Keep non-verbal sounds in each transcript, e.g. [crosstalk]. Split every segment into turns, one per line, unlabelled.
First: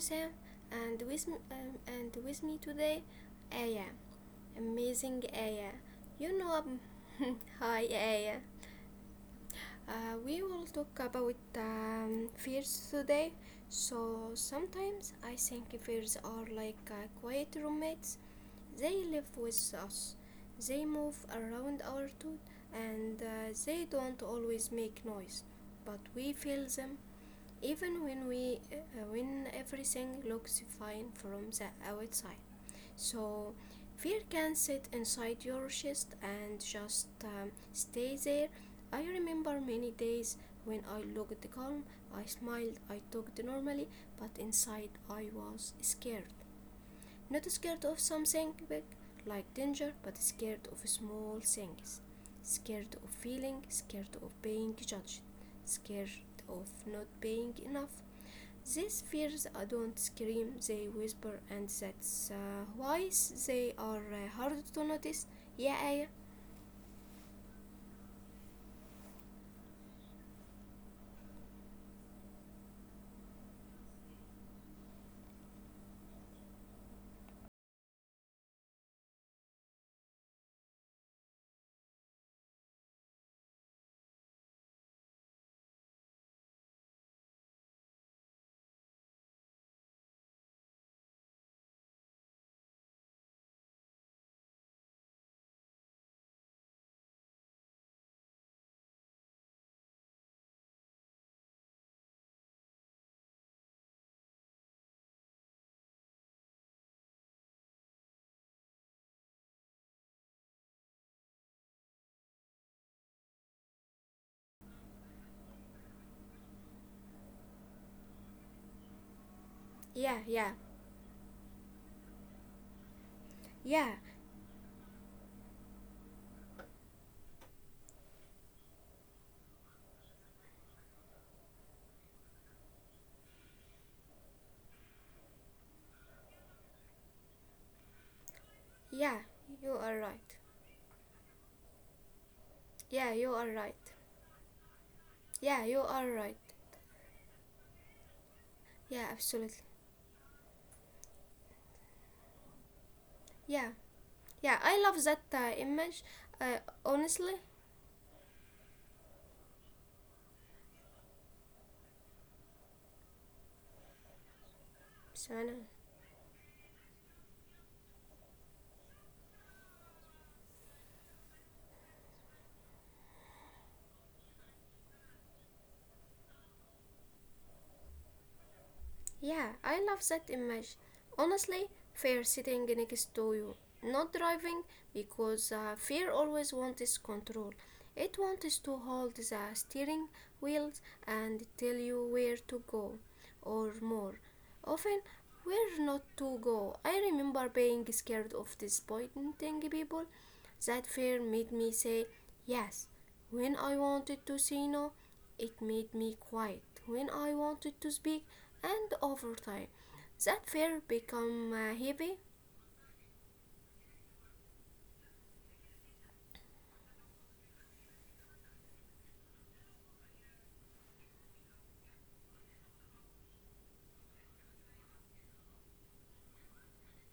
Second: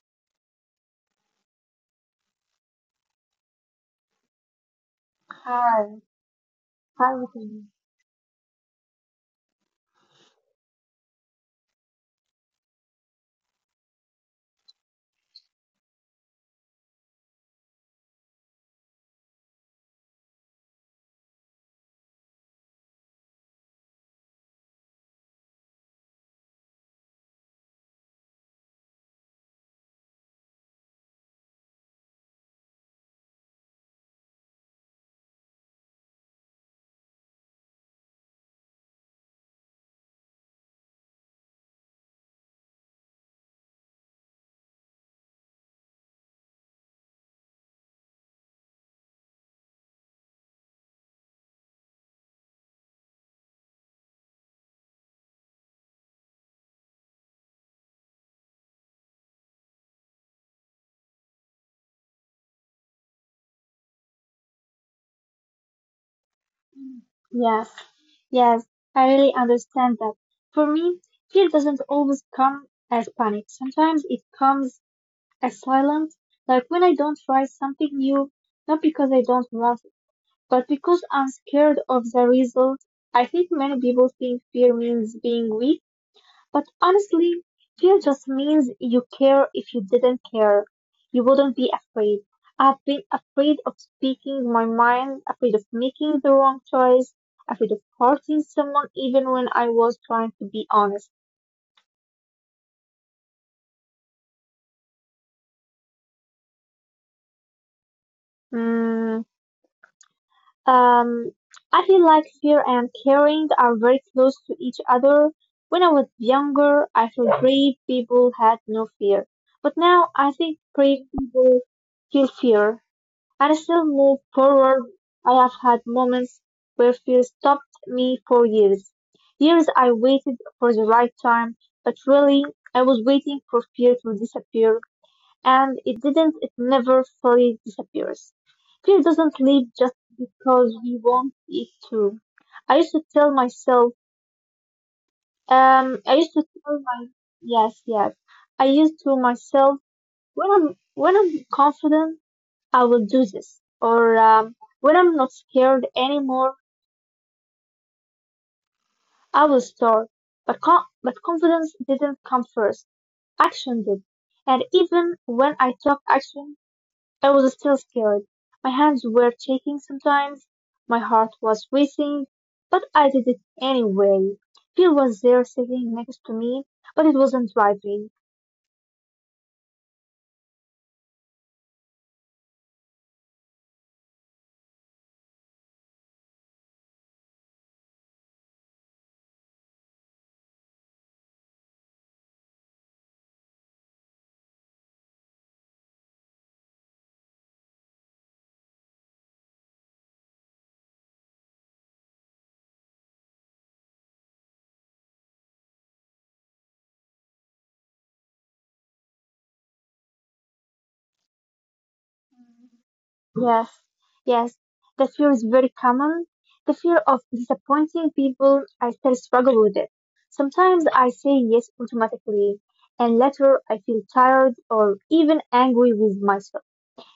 Sam, and with m- and with me today, Aya, amazing Aya.
Hi,
You know, um, [laughs]
Ruthie.
hi Aya. We will talk about fears today. So sometimes I think fears are like quiet roommates. They live with us. They move around our tooth, and they don't always make noise, but we feel them even when we when everything looks fine from the outside. So fear can sit inside your chest and just stay there. I remember many days when I looked calm. I smiled, I talked normally, but inside I was scared. Not scared of something big like danger, but scared of small things. Scared of feeling, scared of being judged, scared of not being enough. These fears don't scream, they whisper, and that's why they are hard to notice. Yeah, Aya.
Yes, yes, I really understand that. For me, fear doesn't always come as panic. Sometimes it comes as silence, like when I don't try something new, not because I don't want it, but because I'm scared of the result. I think many people think fear means being weak. But honestly, fear just means you care. If you didn't care, you wouldn't be afraid. I've been afraid of speaking my mind, afraid of making the wrong choice, afraid of hurting someone even when I was trying to be honest. Mm, um, I feel like fear and caring are very close to each other. When I was younger, I felt brave people had no fear. But now
yeah,
I think
yeah,
brave people feel fear. I still
yeah,
move forward. I have had moments where fear stopped me for years. Years I waited for the right time, but really I was waiting for fear to disappear, and it didn't, it never fully disappears. Fear
yeah,
doesn't leave
you
just
are right.
because we want it to. I used to
Yeah,
tell
you are right.
myself,
Yeah, you
I
are
used to
right.
tell my, yes, yes, I used to
Yeah, absolutely.
myself, when I'm confident, I will do this.
Yeah,
Or
yeah, I
when
love
I'm
that
not scared
image.
anymore,
Uh, Honestly,
I will start. But confidence didn't come first. Action did. And even when
Sana.
I took action, I was still scared. My hands were shaking sometimes. My heart was racing. But I did it anyway. Phil was there sitting next to me, but it wasn't driving.
Yeah, I love that image. Honestly, fear sitting next to you, not driving, because fear always wants control. It wants to hold the steering wheels and tell you where to go, or more. Often, where not to go. I remember being scared of disappointing people. That fear made me say yes when I wanted to say no. It made me quiet when I wanted to speak, and over time that fear become heavy.
Yes, yes. That fear is very common. The fear of disappointing people, I still struggle with it. Sometimes I say yes automatically, and later I feel tired or even angry with myself.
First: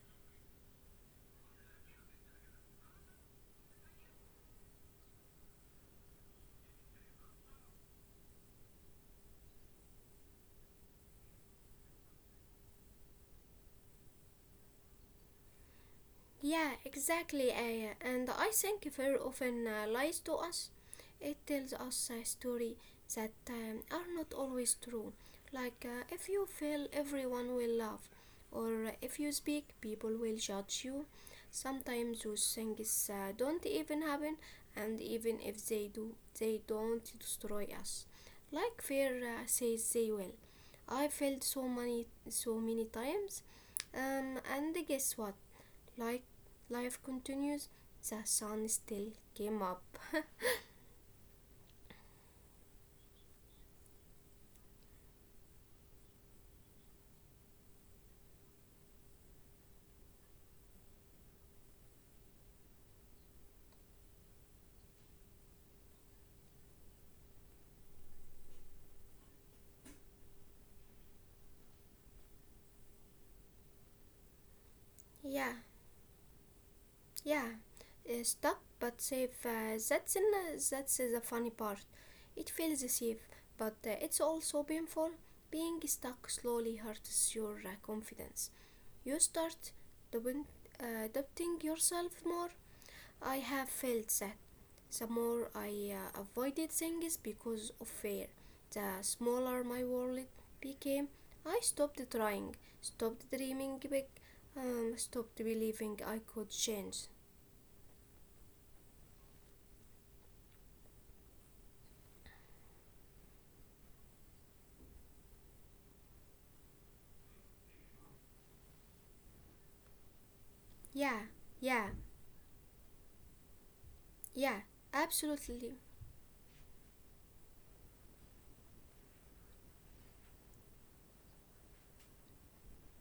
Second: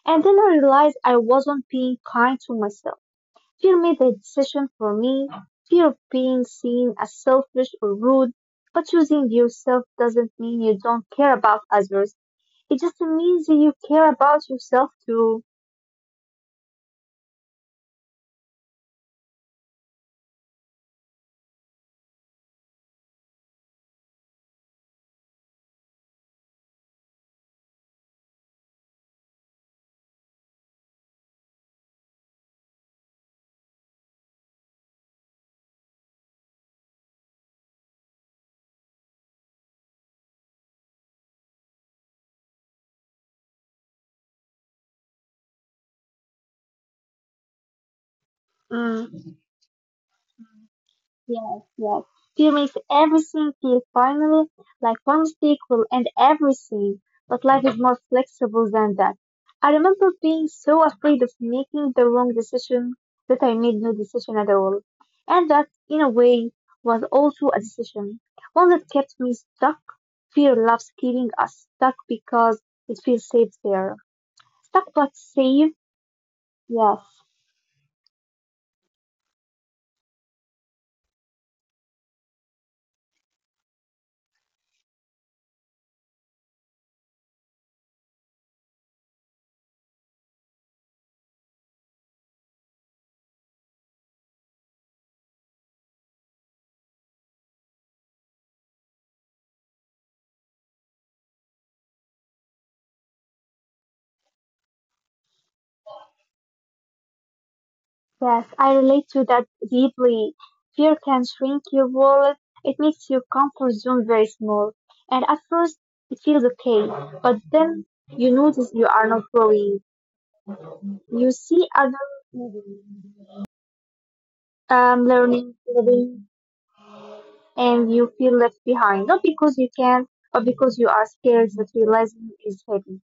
And then I realize I wasn't being kind to myself. Fear made the decision for me. Fear of being seen as selfish or rude. But choosing yourself doesn't mean you don't care about others. It just means that you care about yourself too.
Yeah, exactly, Aya. And I think fear often lies to us. It tells us a story that are not always true. Like if you fail, everyone will laugh, or if you speak, people will judge you. Sometimes those things don't even happen, and even if they do, they don't destroy us like fear says they will. I failed so many, so many times. And guess what? Like, life continues, the sun still
Mm.
came up.
Yes, yes. Fear makes everything feel finally like one mistake will end everything. But life is more flexible than that. I remember being so afraid of making the wrong decision that I made no decision at all. And that, in a way, was also a decision. One that kept me stuck. Fear loves keeping us stuck because it feels safe there. Stuck but
Yeah,
safe? Yes.
yeah. Stop, but safe. That's the funny part. It feels safe, but it's also painful. Being stuck slowly hurts your confidence. You start doing, doubting yourself more. I have felt that. The more I avoided things because of fear, the smaller my world became. I stopped trying, stopped dreaming big, stopped believing I could change.
Yes, I relate to that deeply. Fear can shrink your world. It makes your comfort zone very small. And at first, it feels okay. But then you notice you are not growing.
Yeah,
You see
yeah,
others moving,
yeah,
learning,
absolutely.
living, and you feel left behind. Not because you can, but because you are scared that realizing is heavy.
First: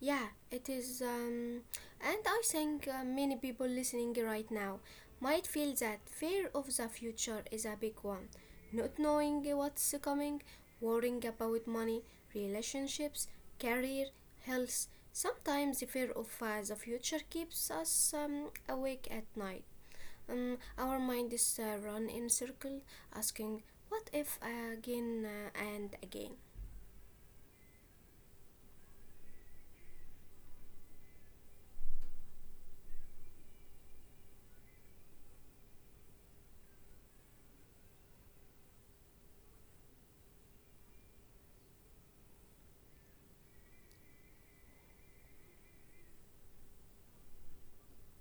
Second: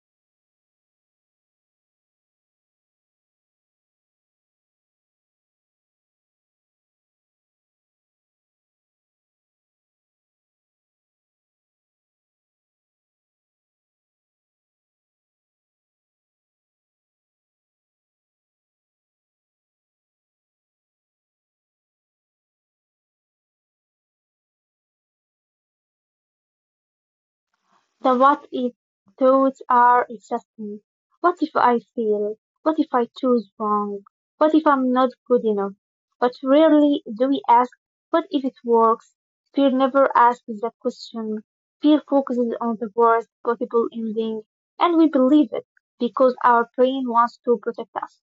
Yeah, it is. And I think many people listening right now might feel that fear of the future is a big one. Not knowing what's coming, worrying about money, relationships, career, health. Sometimes the fear of the future keeps us awake at night. Our mind is run in circle, asking, "What if?" Again and again.
The what if thoughts are exhausting. What if I fail? What if I choose wrong? What if I'm not good enough? But rarely do we ask, what if it works? Fear never asks that question. Fear focuses on the worst possible ending, and we believe it because our brain wants to protect us.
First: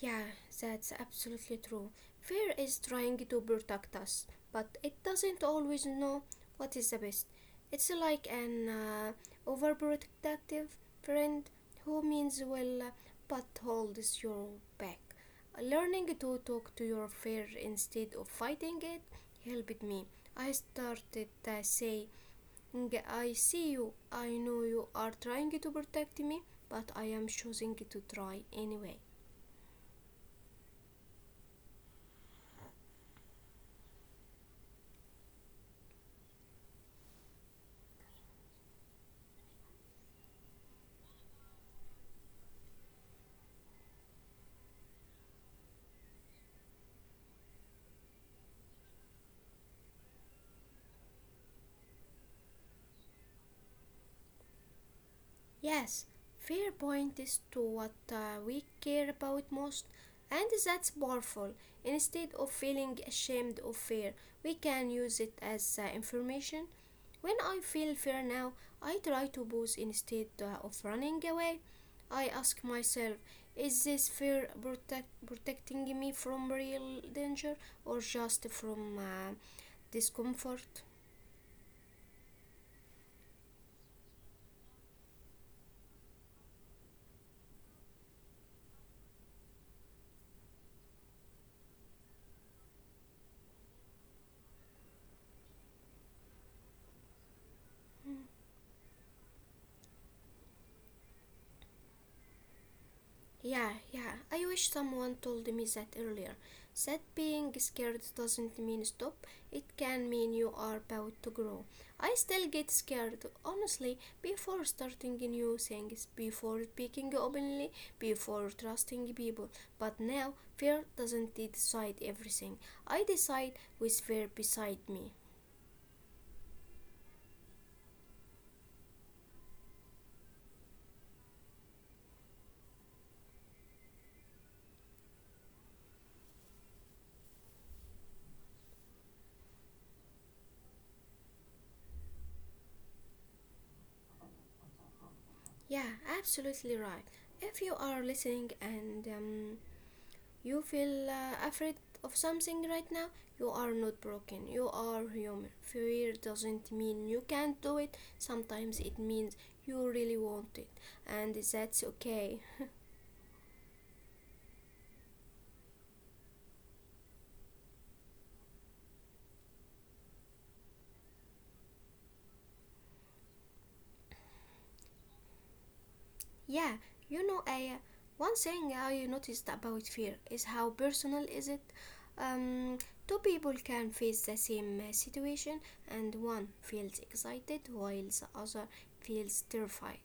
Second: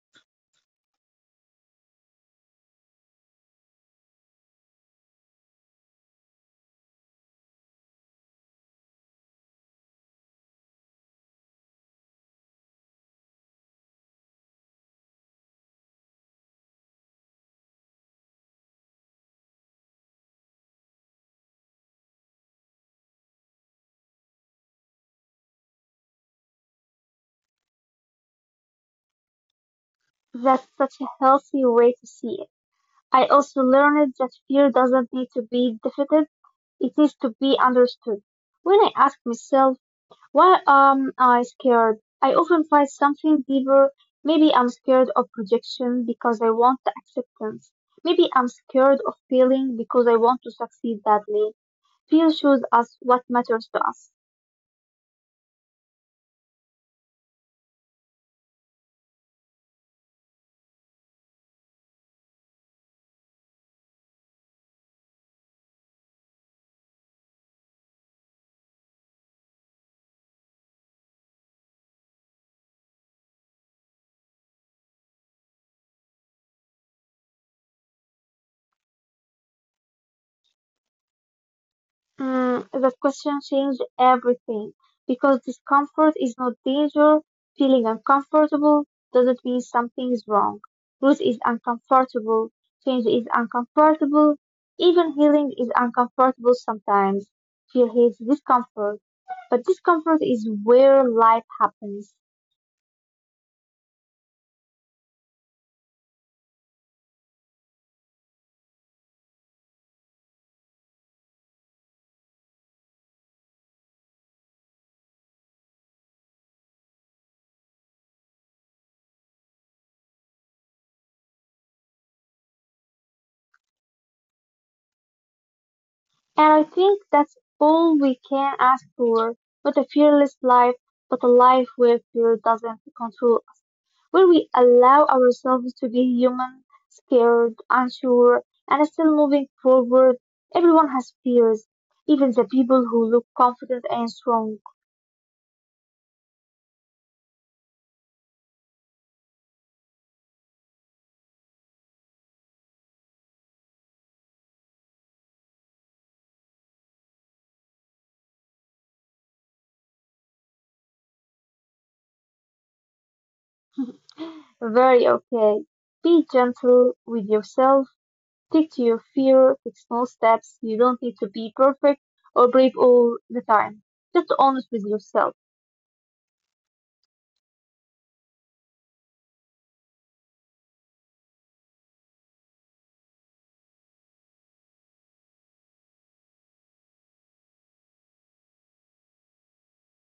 Yeah, that's absolutely true. Fear is trying to protect us, but it doesn't always know what is the best. It's like an overprotective friend who means well but holds your back. Learning to talk to your fear instead of fighting it helped me. I started saying, I see you, I know you are trying to protect me, but I am choosing to try anyway.
That's such a healthy way to see it. I also learned that fear doesn't need to be defeated, it needs to be understood. When I ask myself, why am I scared? I often find something deeper. Maybe I'm scared of projection because I want the acceptance. Maybe I'm scared of failing because I want to succeed badly. Fear shows us what matters to us.
Yes, fair point is to what we care about most, and that's powerful. Instead of feeling ashamed of fear, we can use it as information. When I feel fear now, I try to pause instead of running away. I ask myself, is this protecting me from real danger or just from discomfort?
Mm, that question changed everything because discomfort is not danger. Feeling uncomfortable doesn't mean something is wrong. Growth is uncomfortable. Change is uncomfortable. Even healing is uncomfortable sometimes. Fear
Hmm.
hates discomfort. But discomfort is where life happens.
Yeah, yeah. I wish someone told me that earlier. That being scared doesn't mean stop, it can mean you are about to grow. I still get scared, honestly, before starting new things, before speaking openly, before trusting people. But now, fear doesn't decide everything. I decide with fear beside me.
And I think that's all we can ask for. Not a fearless life, but a life where fear doesn't control, where we allow ourselves to be human, scared, unsure, and still moving forward. Everyone has fears, even the people who look confident and strong.
Yeah, absolutely right. If you are listening and you feel afraid of something right now? You are not broken. You are human. Fear doesn't mean you can't do it. Sometimes it means you really want it, and that's okay.
Very okay. Be gentle with yourself. Stick to your fear. Take small steps. You don't need to be perfect or brave all the time. Just honest with yourself.
Yeah, you know, I one thing I noticed about fear is how personal is it. Um, Two people can face the same situation, and one feels excited while the other feels terrified.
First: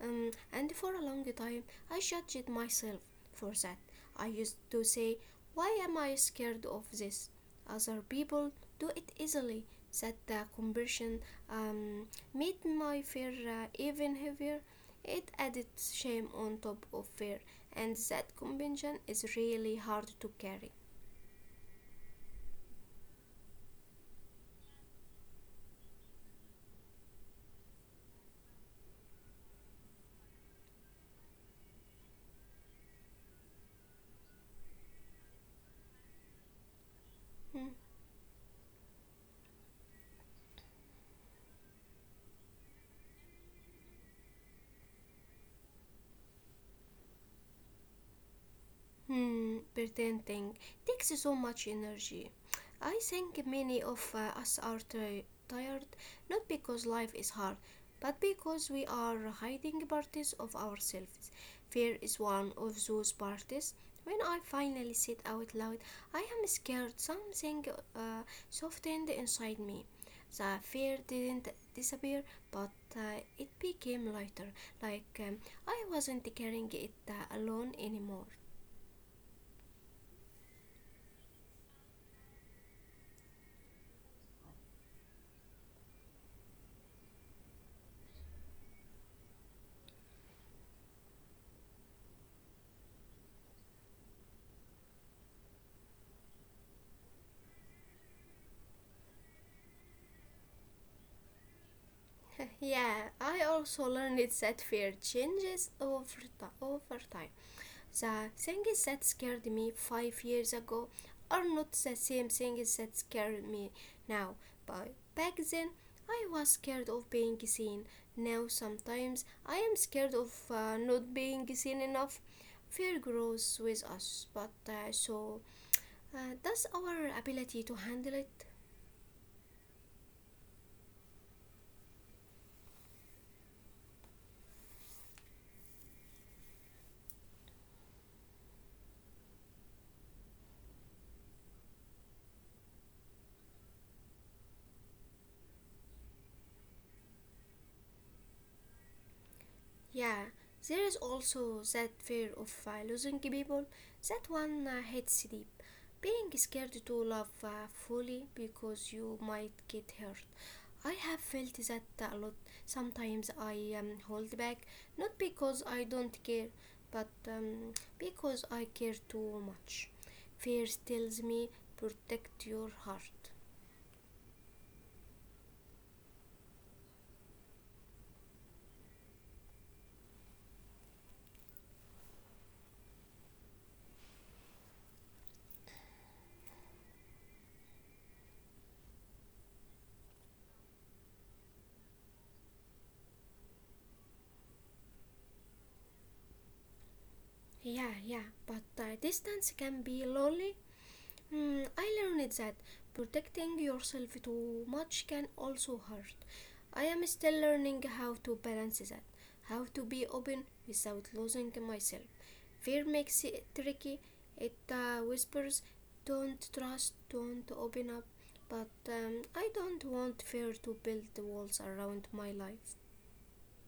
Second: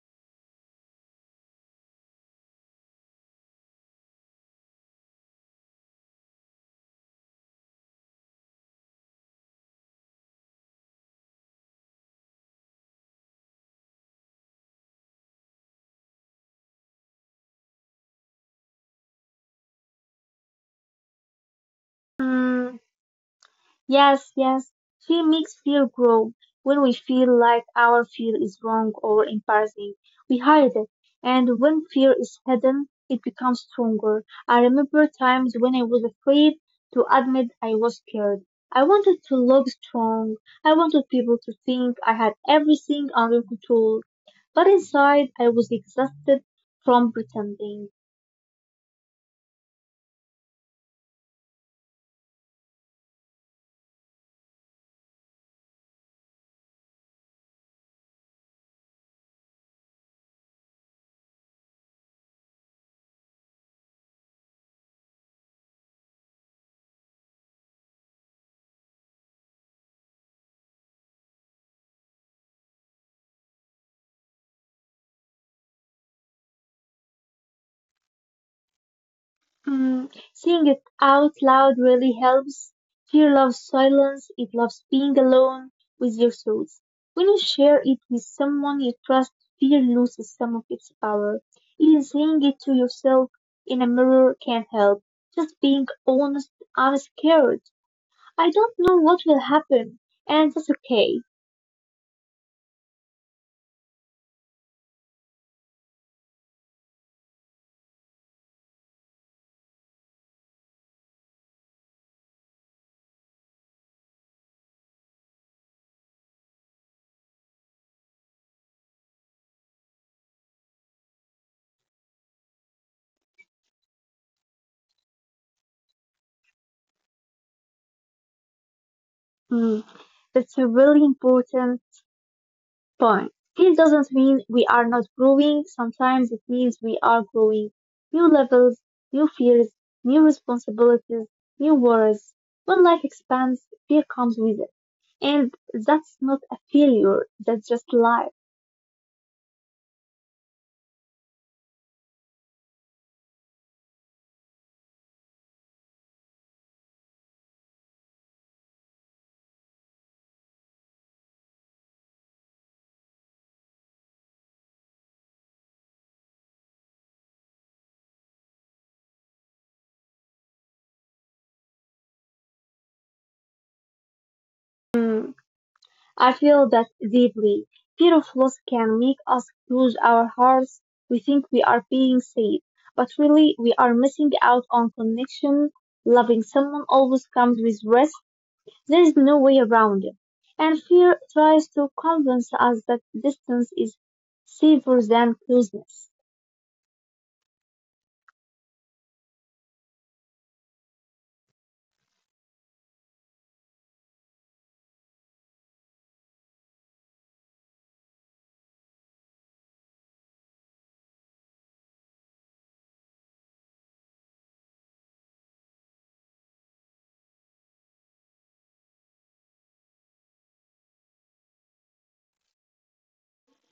And for a long time, I judged myself for that. I used to say, why am I scared of this? Other people do it easily. That conversion um, made my fear even heavier. It added shame on top of fear, and that convention is really hard to carry.
Mm, Yes, yes. Fear makes fear grow. When we feel like our fear is wrong or embarrassing, we hide it. And when fear is hidden, it becomes stronger. I remember times when I was afraid to admit
Hmm.
I was scared. I wanted to look strong. I wanted people to think I had everything under control. But inside, I was exhausted from pretending.
Hmm, pretending takes so much energy. I think many of us are tired not because life is hard, but because we are hiding parties of ourselves. Fear is one of those parties. When I finally said out loud, I am scared, something uh, softened inside me. The fear didn't disappear, but it became lighter, like I wasn't carrying it alone anymore.
Mm, saying it out loud really helps. Fear loves silence. It loves being alone with your thoughts. When you share it with someone you trust, fear loses some of its power. Even saying it to yourself in a mirror can help. Just being honest, I'm scared. I don't know what will happen, and that's okay.
[laughs] Yeah, I also learned that fear changes over time. The things that scared me 5 years ago are not the same things that scare me now. But back then, I was scared of being seen. Now, sometimes, I am scared of not being seen enough. Fear grows with us, but so does our ability to handle it.
Mm, that's a really important point. This doesn't mean we are not growing. Sometimes it means we are growing. New levels, new fears, new responsibilities, new worries. When life expands, fear comes with it. And that's not a failure, that's just life.
Yeah, there is also that fear of losing people. That one hits deep. Being scared to love fully because you might get hurt. I have felt that a lot. Sometimes I hold back, not because I don't care, but because I care too much. Fear tells me protect your heart.
Mm, I feel that deeply. Fear of loss can make us close our hearts. We think we are being safe, but really we are missing out on connection. Loving someone always comes with risk. There is no way around it, and fear tries to convince us that distance is safer than closeness.
Yeah, yeah, but distance can be lonely. Hmm, I learned that protecting yourself too much can also hurt. I am still learning how to balance that, how to be open without losing myself. Fear makes it tricky. It whispers, "Don't trust, don't open up." But I don't want fear to build walls around my life.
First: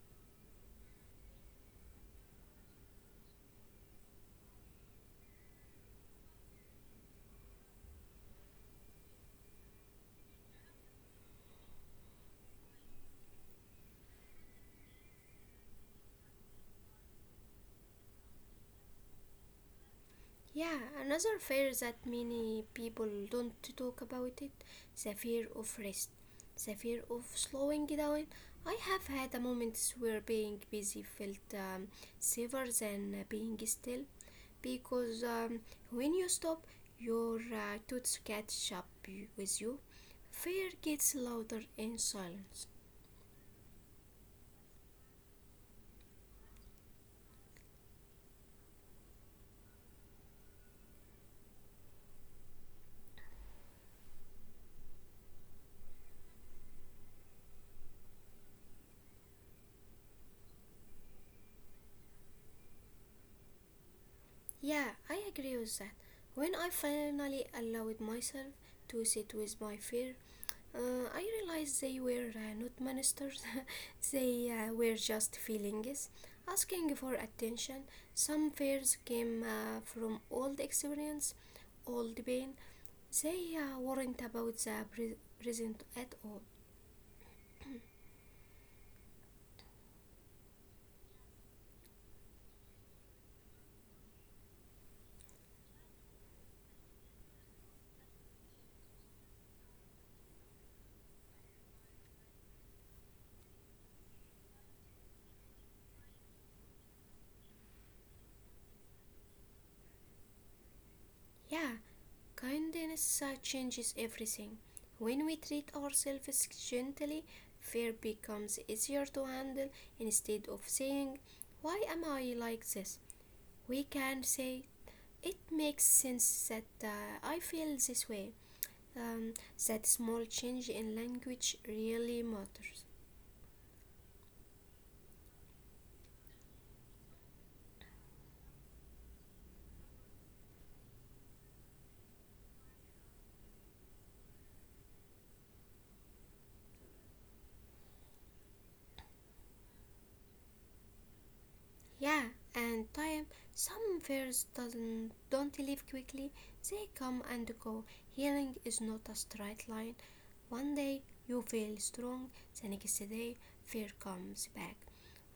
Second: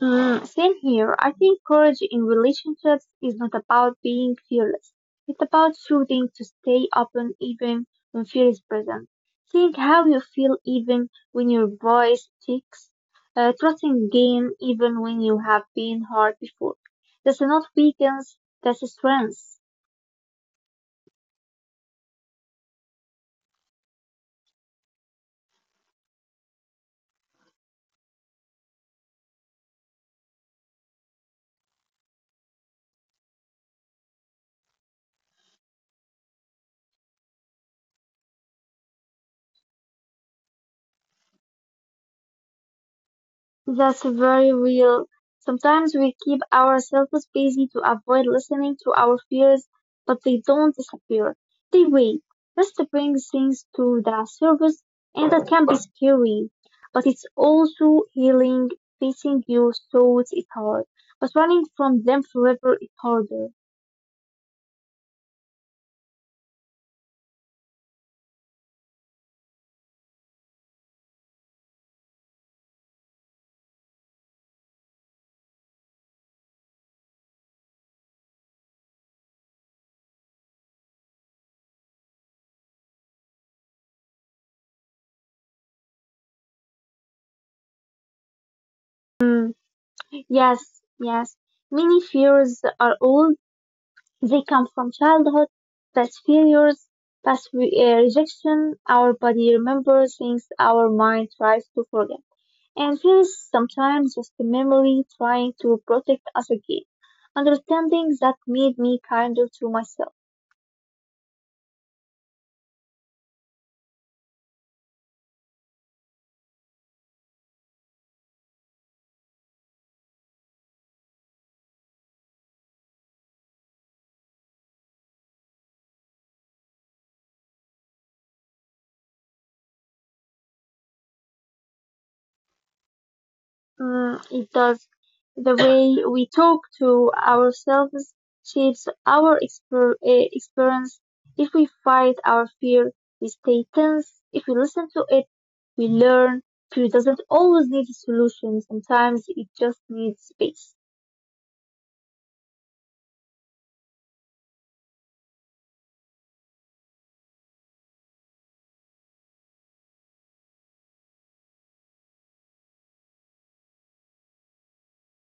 Mm, same here. I think courage in relationships is not about being fearless. It's about choosing to stay open even when fear is present. Think how you feel even when your voice shakes. Trusting again even when you have been hurt before. That's not weakness, that's strength.
Yeah, another fear that many people don't talk about it, the fear of rest, the fear of slowing down. I have had a moments where being busy felt safer than being still because when you stop, your thoughts catch with you. Fear gets louder in silence.
That's very real. Sometimes we keep ourselves busy to avoid listening to our fears, but they don't disappear. They wait. Rest brings things to the surface, and that can be scary. But it's also healing. Facing your thoughts is hard, but running from them forever is harder.
Yeah, I agree with that. When I finally allowed myself to sit with my fear, I realized they were not ministers, [laughs] they were just feelings, asking for attention. Some fears came from old experience, old pain. They weren't about the present at all.
Mm, yes, yes. Many fears are old. They come from childhood, past failures, rejection. Our body remembers things our mind tries to forget. And fear is sometimes just a memory trying to protect us again. Understanding that made me kinder to myself.
Yeah, kindness changes everything. When we treat ourselves gently, fear becomes easier to handle instead of saying, why am I like this? We can say, it makes sense that I feel this way. Um, that small change in language really matters.
Mm, it does. The way we talk to ourselves shapes our experience. If we fight our fear, we stay tense. If we listen to it, we learn. Fear doesn't always need a solution. Sometimes it just needs space.
Yeah, and time. Some fears doesn't don't leave quickly. They come and go. Healing is not a straight line. One day you feel strong, the next day fear comes back.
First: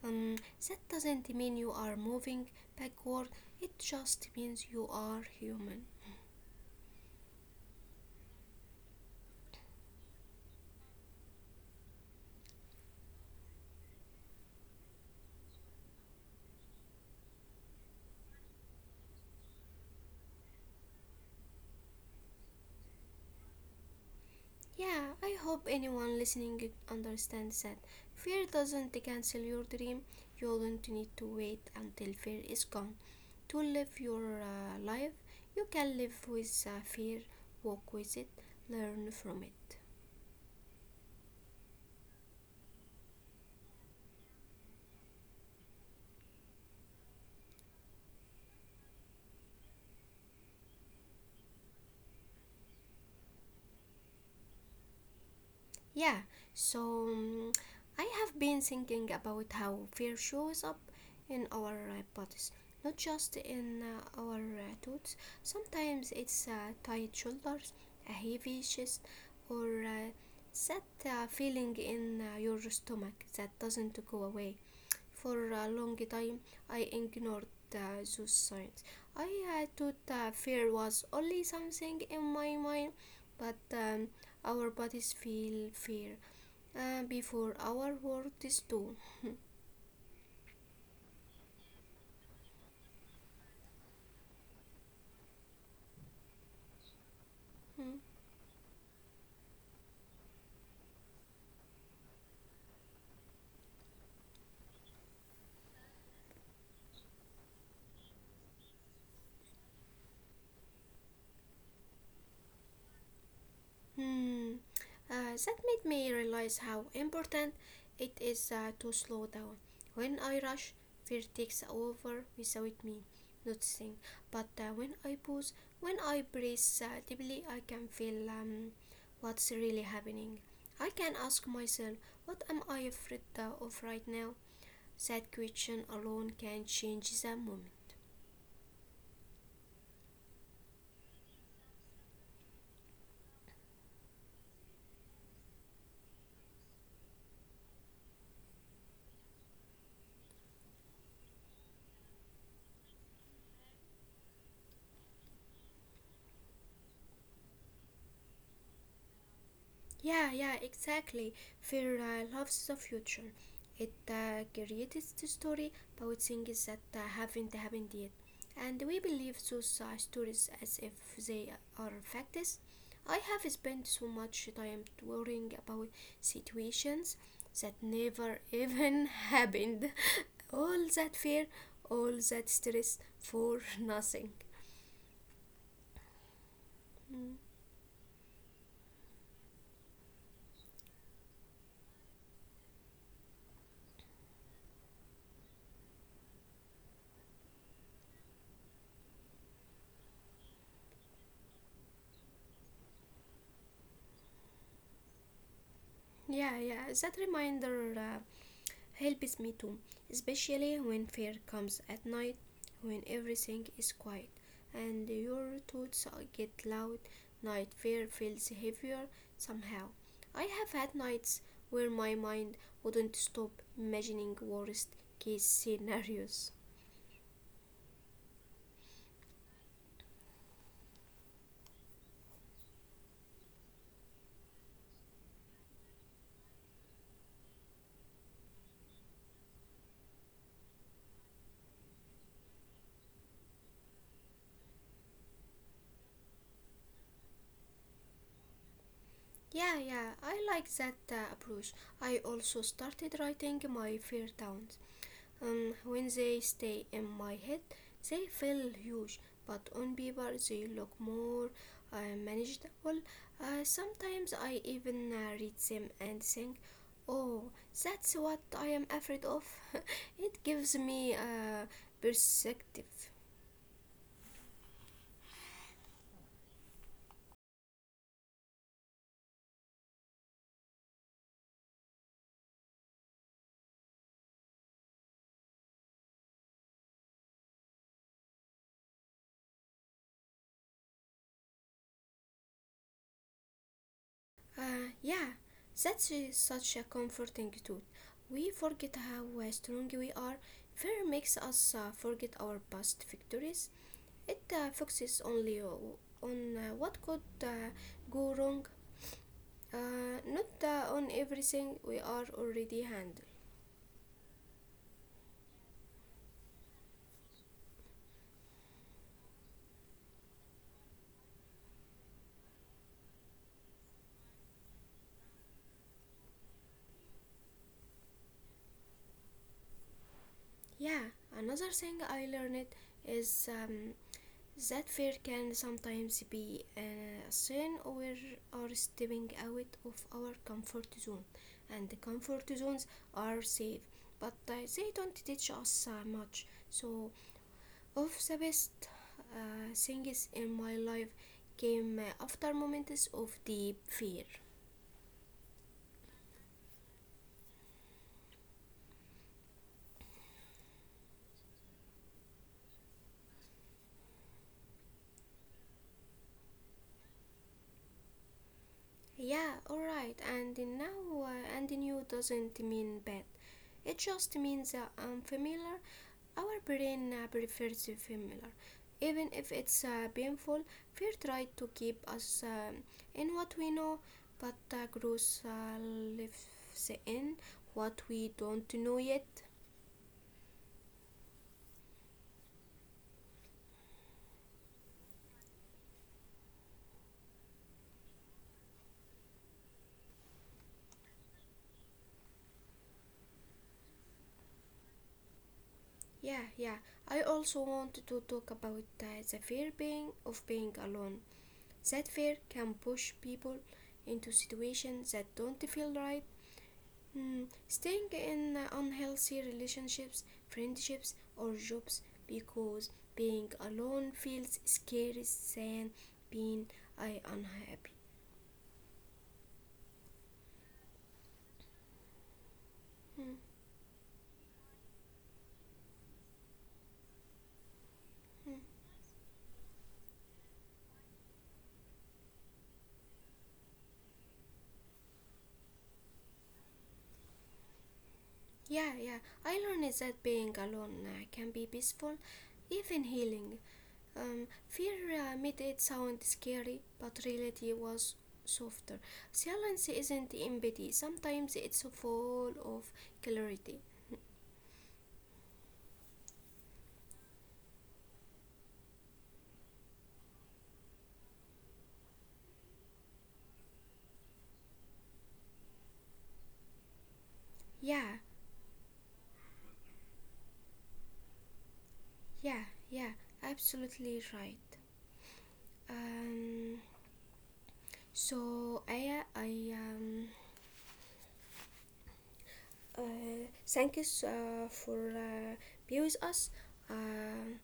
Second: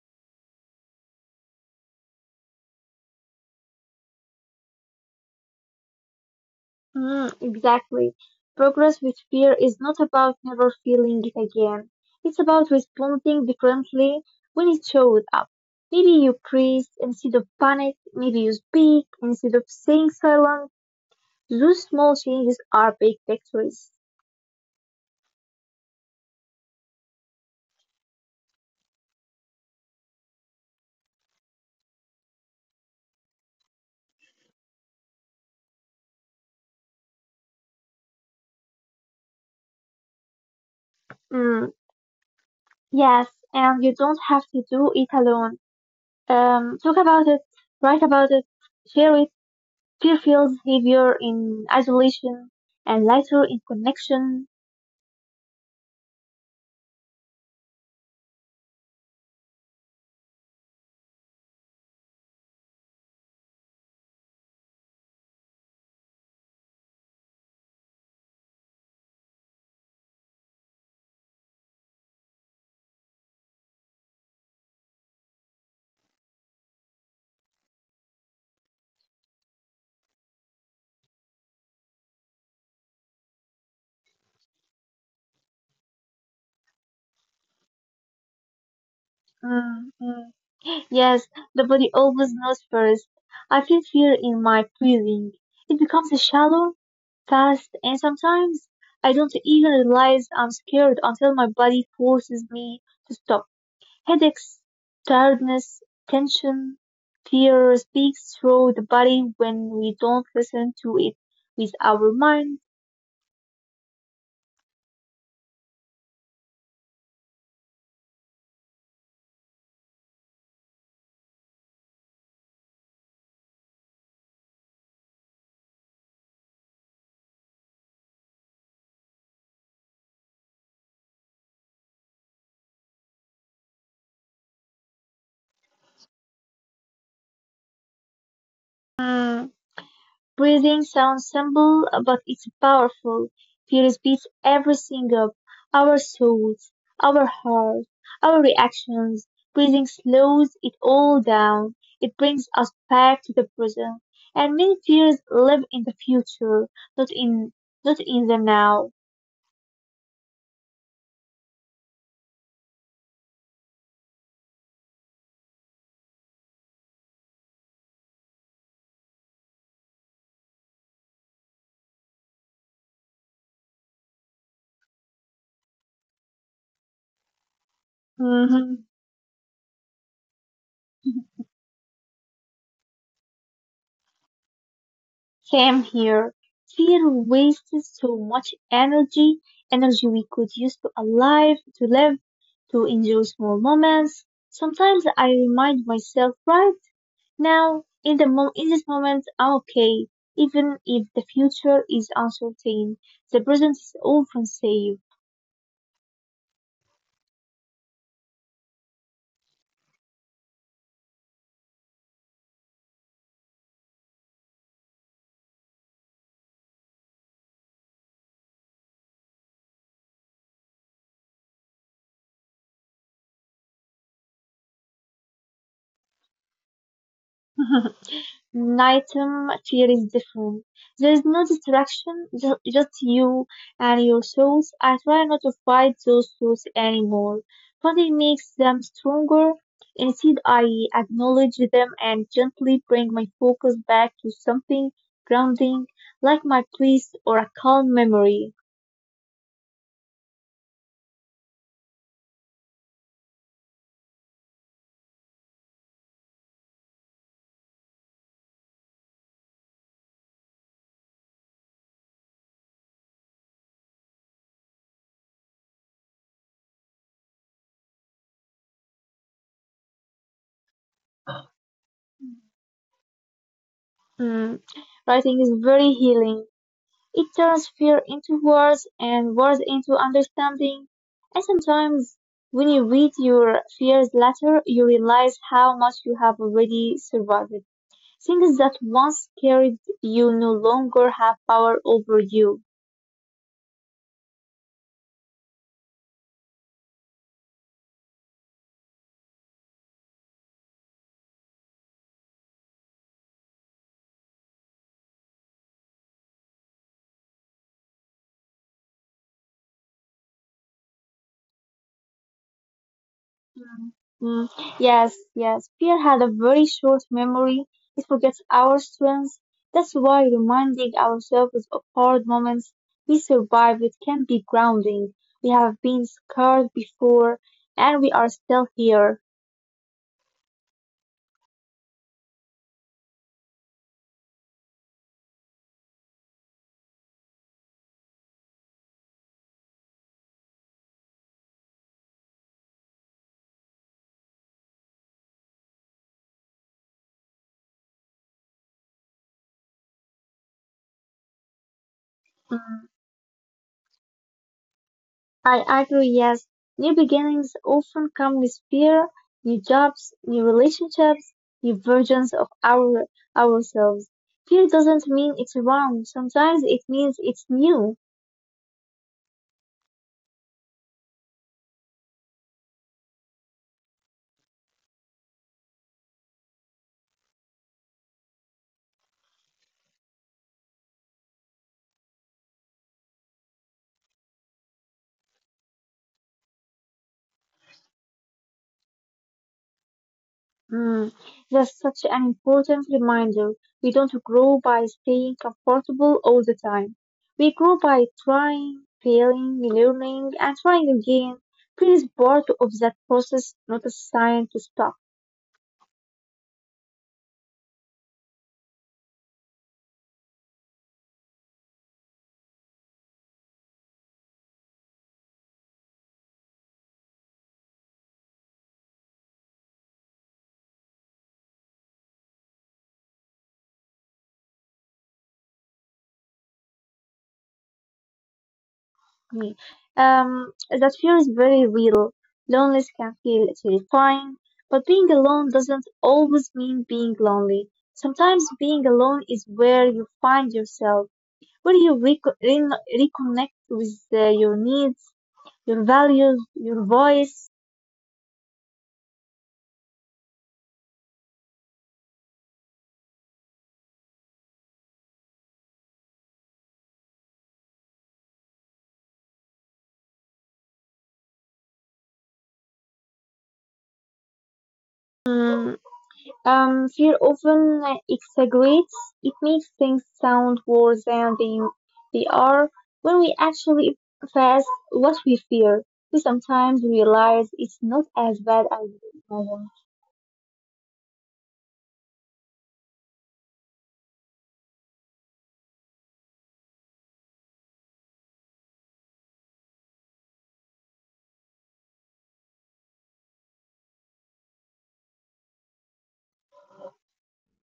Um, that doesn't mean you are moving backward. It just means you are human.
Mm, exactly. Progress with fear is not about never feeling it again. It's about responding differently when it shows up. Maybe you breathe instead of panic. Maybe you speak instead of staying silent. Those small changes are big victories.
Yeah, I hope anyone listening understands that fear doesn't cancel your dream. You don't need to wait until fear is gone to live your life. You can live with fear, walk with it, learn from it.
Mm, yes, and you don't have to do it alone. Talk about it, write about it, share it. Fear feels heavier in isolation and lighter in connection.
Yeah, so mm, I have been thinking about how fear shows up in our bodies, not just in our thoughts. Sometimes it's tight shoulders, a heavy chest, or that feeling in your stomach that doesn't go away. For a long time, I ignored those signs. I had thought that fear was only something in my mind, but our bodies feel fear before our words do.
Mm, mm. Yes, the body always knows first. I feel fear in my breathing. It becomes shallow, fast, and
Hmm.
sometimes I don't even realize I'm scared until my body forces me to stop. Headaches, tiredness, tension, fear speaks through the body when we don't listen to it with our mind.
Hmm, that made me realize how important it is to slow down. When I rush, fear takes over without me noticing. But when I pause, when I breathe deeply, I can feel what's really happening. I can ask myself, what am I afraid of right now? That question alone can change the moment.
Mm. Breathing sounds simple, but it's powerful. Fear beats every single, our souls, our heart, our reactions. Breathing slows it all down. It brings us back to the present. And many fears live in the future, not in, not in the now.
Yeah, yeah, exactly. Fear loves the future. It creates the story about things that haven't happened yet. And we believe those stories as if they are facts. I have spent so much time worrying about situations that never
Mhm.
even [laughs] happened. All that fear, all that stress for nothing.
Same here. Fear
Mm.
wastes so much energy, energy we could use to alive, to live, to enjoy small moments. Sometimes I remind myself right now, in this moment, I'm okay. Even if the future is uncertain, the present is often safe.
Yeah, yeah, that reminder helps me too, especially when fear comes at night, when everything is quiet and your thoughts get loud. Night fear feels heavier somehow. I have had nights where my mind wouldn't stop imagining worst case scenarios.
[laughs] Nighttime feels different. There is no distraction, just you and your thoughts. I try not to fight those thoughts anymore, but it makes them stronger. Instead, I acknowledge them and gently bring my focus back to something grounding, like my place or a calm memory.
Yeah, yeah, I like that approach. I also started writing my fear down. When they stay in my head, they feel huge, but on paper they look more manageable. Sometimes I even read them and think, oh, that's what I am afraid of. [laughs] It gives me perspective.
Mm, writing is very healing. It turns fear into words and words into understanding. And sometimes when you read your fears letter, you realize how much you have already survived. Things that once scared you no longer have power over you.
Yeah, that's such a comforting thought. We forget how strong we are. Fear makes us forget our past victories. It focuses only on what could go wrong, not on everything we are already handling.
Mm, mm, Yes, yes. Fear had a very short memory. It forgets our strengths. That's why reminding ourselves of hard moments we survived can be grounding. We have been scared before, and we are still here.
Yeah, another thing I learned is that fear can sometimes be a sign we are stepping out of our comfort zone, and the comfort zones are safe, but they don't teach us much. So of the best things in my life came after
Mm,
moments of deep fear.
I agree, yes. New beginnings often come with fear, new jobs, new relationships, new versions of ourselves. Fear doesn't mean it's wrong. Sometimes it means it's new.
Yeah, alright, and now and new doesn't mean bad. It just means unfamiliar. Our brain prefers familiar. Even if it's painful, fear tries to keep us in what we know, but growth lives in what we don't know yet.
Mm, that's such an important reminder. We don't grow by staying comfortable all the time. We grow by trying, failing, learning, and trying again. Pain is part of that process, not a sign to stop
Yeah, yeah. I also wanted to talk about the fear being of being alone. That fear can push people into situations that don't feel right. Hmm, staying in unhealthy relationships, friendships, or jobs because being alone feels scary than being I unhappy.
me. That fear is very real. Loneliness can
Hmm,
feel terrifying, but being alone doesn't always mean being lonely. Sometimes
hmm.
being alone is where you find yourself, where you reconnect with your needs, your values, your voice.
Yeah, yeah. I learned that being alone can be peaceful, even healing. Fear made it sound scary, but reality was softer. Silence isn't empty, sometimes it's full of clarity.
Mm, fear often exaggerates. It makes things sound worse than they are when we actually face what we fear. We sometimes realize it's not
Yeah,
as bad as we imagine.
yeah, yeah, absolutely right. Um, so, Aya, I thank you for being with us. Um,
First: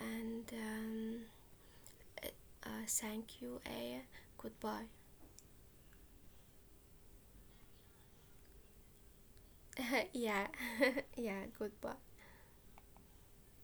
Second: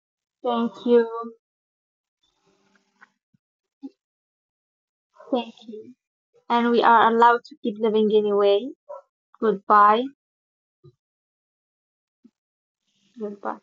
and
Thank you.
Thank you, Aya. Goodbye.
Thank you. And we are allowed to keep living anyway. Goodbye.
[laughs] Yeah, yeah, goodbye.
Goodbye.